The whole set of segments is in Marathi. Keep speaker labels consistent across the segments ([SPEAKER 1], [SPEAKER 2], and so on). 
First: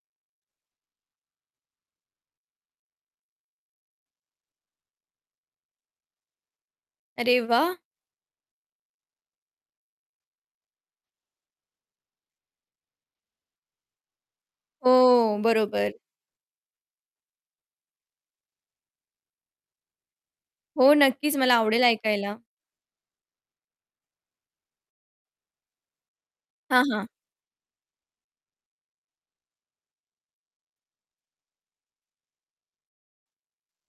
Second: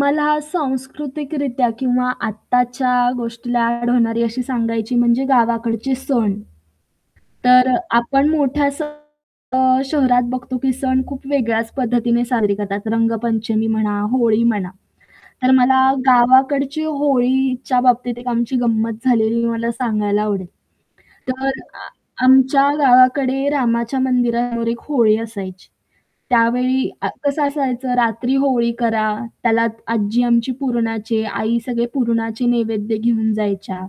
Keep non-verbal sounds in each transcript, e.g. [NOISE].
[SPEAKER 1] मला सांस्कृतिकरित्या किंवा आत्ताच्या गोष्टीला ॲड होणारी अशी सांगायची म्हणजे गावाकडची सण.
[SPEAKER 2] अरे
[SPEAKER 1] तर
[SPEAKER 2] वाह!
[SPEAKER 1] अ, आपण मोठ्या. [UNINTELLIGIBLE] अ, शहरात बघतो की सण खूप वेगळ्याच पद्धतीने साजरे करतात. रंगपंचमी म्हणा, होळी म्हणा.
[SPEAKER 2] हो
[SPEAKER 1] तर मला
[SPEAKER 2] बरोबर.
[SPEAKER 1] गावाकडची होळीच्या बाबतीत एक आमची गंमत झालेली मला सांगायला आवडेल.
[SPEAKER 2] हो नक्कीच
[SPEAKER 1] तर
[SPEAKER 2] मला आवडेल
[SPEAKER 1] अ,
[SPEAKER 2] ऐकायला.
[SPEAKER 1] आमच्या गावाकडे रामाच्या मंदिरावर एक होळी असायची.
[SPEAKER 2] हां,
[SPEAKER 1] त्यावेळी
[SPEAKER 2] हां.
[SPEAKER 1] अ, कसं असायचं रात्री होळी करा, त्याला आज्जी आमची पुरणाचे, आई सगळे पुरणाचे नैवेद्य घेऊन जायच्या.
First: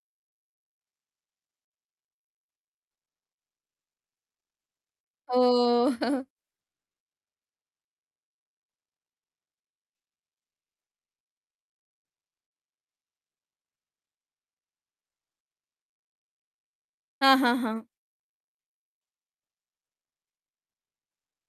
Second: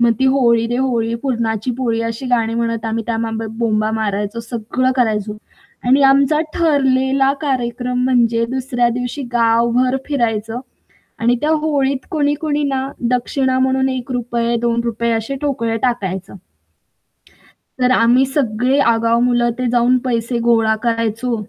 [SPEAKER 1] मग ती होळी दे होळी पुरणाची पोळी अशी गाणी म्हणत आम्ही त्या माबो बोंबा मारायचो सगळं करायचो
[SPEAKER 2] हो.
[SPEAKER 1] आणि
[SPEAKER 2] [CHUCKLES]
[SPEAKER 1] आमचा ठरलेला कार्यक्रम म्हणजे दुसऱ्या दिवशी गावभर फिरायचं आणि त्या होळीत कोणी-कोणी ना दक्षिणा म्हणून ₹1, ₹2 असे ठोकळे टाकायचं.
[SPEAKER 2] हां, हां, हां.
[SPEAKER 1] तर आम्ही सगळे आगाव मुलं ते जाऊन पैसे गोळा करायचो,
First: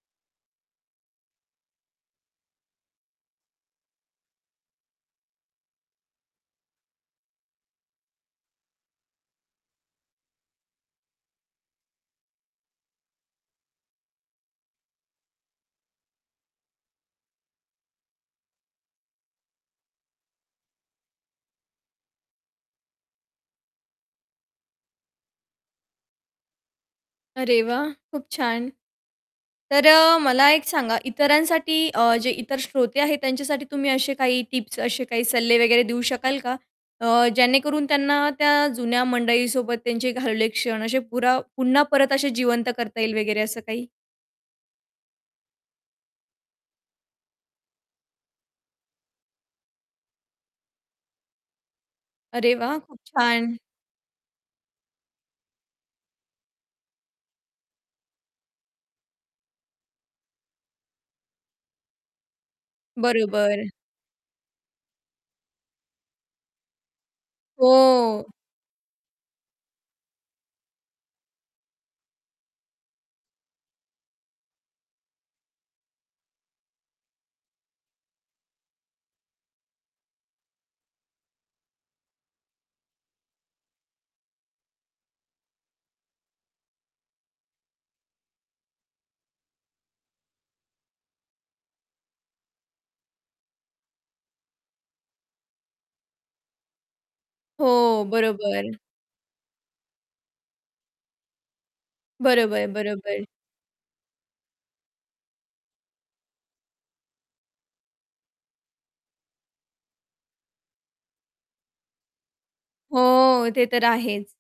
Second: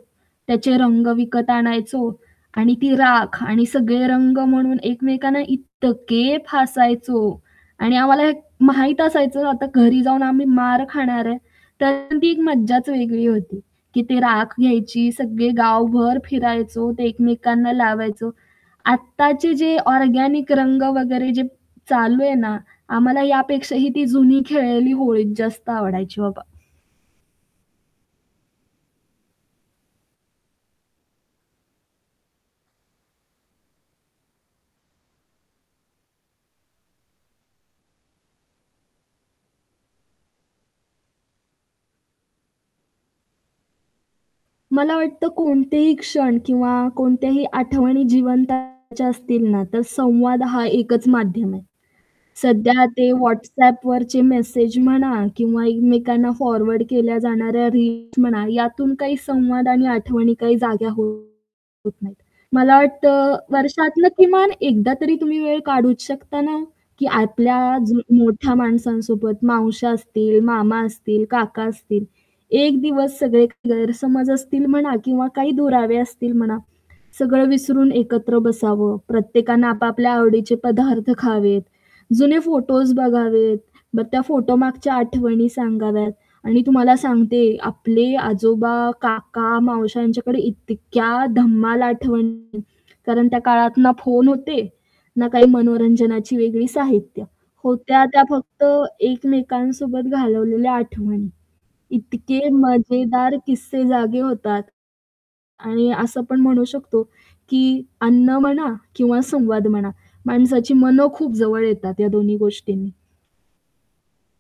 [SPEAKER 1] त्याचे रंग विकत आणायचो आणि ती राख आणि सगळे रंग म्हणून एकमेकांना इतके फासायचो आणि आम्हाला माहीत असायचं आता घरी जाऊन आम्ही मार खाणार आहे तर ती एक मज्जाच वेगळी होती की ती राख घ्यायची, सगळे गावभर फिरायचो, ते एकमेकांना लावायचो. आत्ताचे जे ऑर्गेनिक रंग वगैरे जे चालू आहे ना, आम्हाला यापेक्षाही ती जुनी खेळलेली होळी जास्त आवडायची बाबा.
[SPEAKER 2] अरे वाह, खूप छान! तर अ, मला एक सांगा, इतरांसाठी अ, जे इतर श्रोते आहेत त्यांच्यासाठी तुम्ही असे काही टिप्स असे काही सल्ले वगैरे देऊ शकाल का? अ, जेणेकरून त्यांना त्या जुन्या मंडळीसोबत त्यांचे घालवले क्षण असे पुरा पुन्हा परत असे जिवंत करता येईल वगैरे असं काही?
[SPEAKER 1] मला वाटतं कोणतेही क्षण किंवा कोणत्याही आठवणी जिवंत करायच्या असतील ना, तर संवाद हा एकच माध्यम आहे.
[SPEAKER 2] अरे वाह!
[SPEAKER 1] सध्या
[SPEAKER 2] खूप
[SPEAKER 1] ते
[SPEAKER 2] छान!
[SPEAKER 1] WhatsAppवरचे मेसेज म्हणा किंवा एकमेकांना फॉरवर्ड केल्या जाणाऱ्या रील्स म्हणा यातून काही संवाद आणि आठवणी काही जाग्या होत नाहीत. मला वाटतं
[SPEAKER 2] बरोबर.
[SPEAKER 1] वर्षातनं किमान एकदा तरी तुम्ही वेळ काढूच शकता ना, की आपल्या जु
[SPEAKER 2] हो.
[SPEAKER 1] मोठ्या माणसांसोबत, मावश्या असतील, मामा असतील, काका असतील, एक दिवस सगळे गैरसमज असतील म्हणा किंवा काही दुरावे असतील म्हणा, सगळं विसरून एकत्र बसावं. प्रत्येकानं आपापल्या आवडीचे पदार्थ खावेत, जुने फोटोज बघावेत, मग त्या फोटोमागच्या आठवणी सांगाव्यात आणि तुम्हाला सांगते आपले आजोबा, काका, मावश्या, यांच्याकडे इतक्या धम्माल आठवणी कारण त्या काळात ना फोन होते, ना काही मनोरंजनाची वेगळी साहित्य.
[SPEAKER 2] हो,
[SPEAKER 1] होत्या त्या फक्त
[SPEAKER 2] बरोबर.
[SPEAKER 1] एकमेकांसोबत घालवलेल्या आठवणी. इतके
[SPEAKER 2] बरोबर, बरोबर.
[SPEAKER 1] मजेदार किस्से जागे होतात. आणि असं पण म्हणू शकतो की अन्न म्हणा किंवा संवाद म्हणा, माणसाची मनं खूप जवळ येतात ह्या दोन्ही गोष्टींनी.
[SPEAKER 2] हो, ते तर आहेच.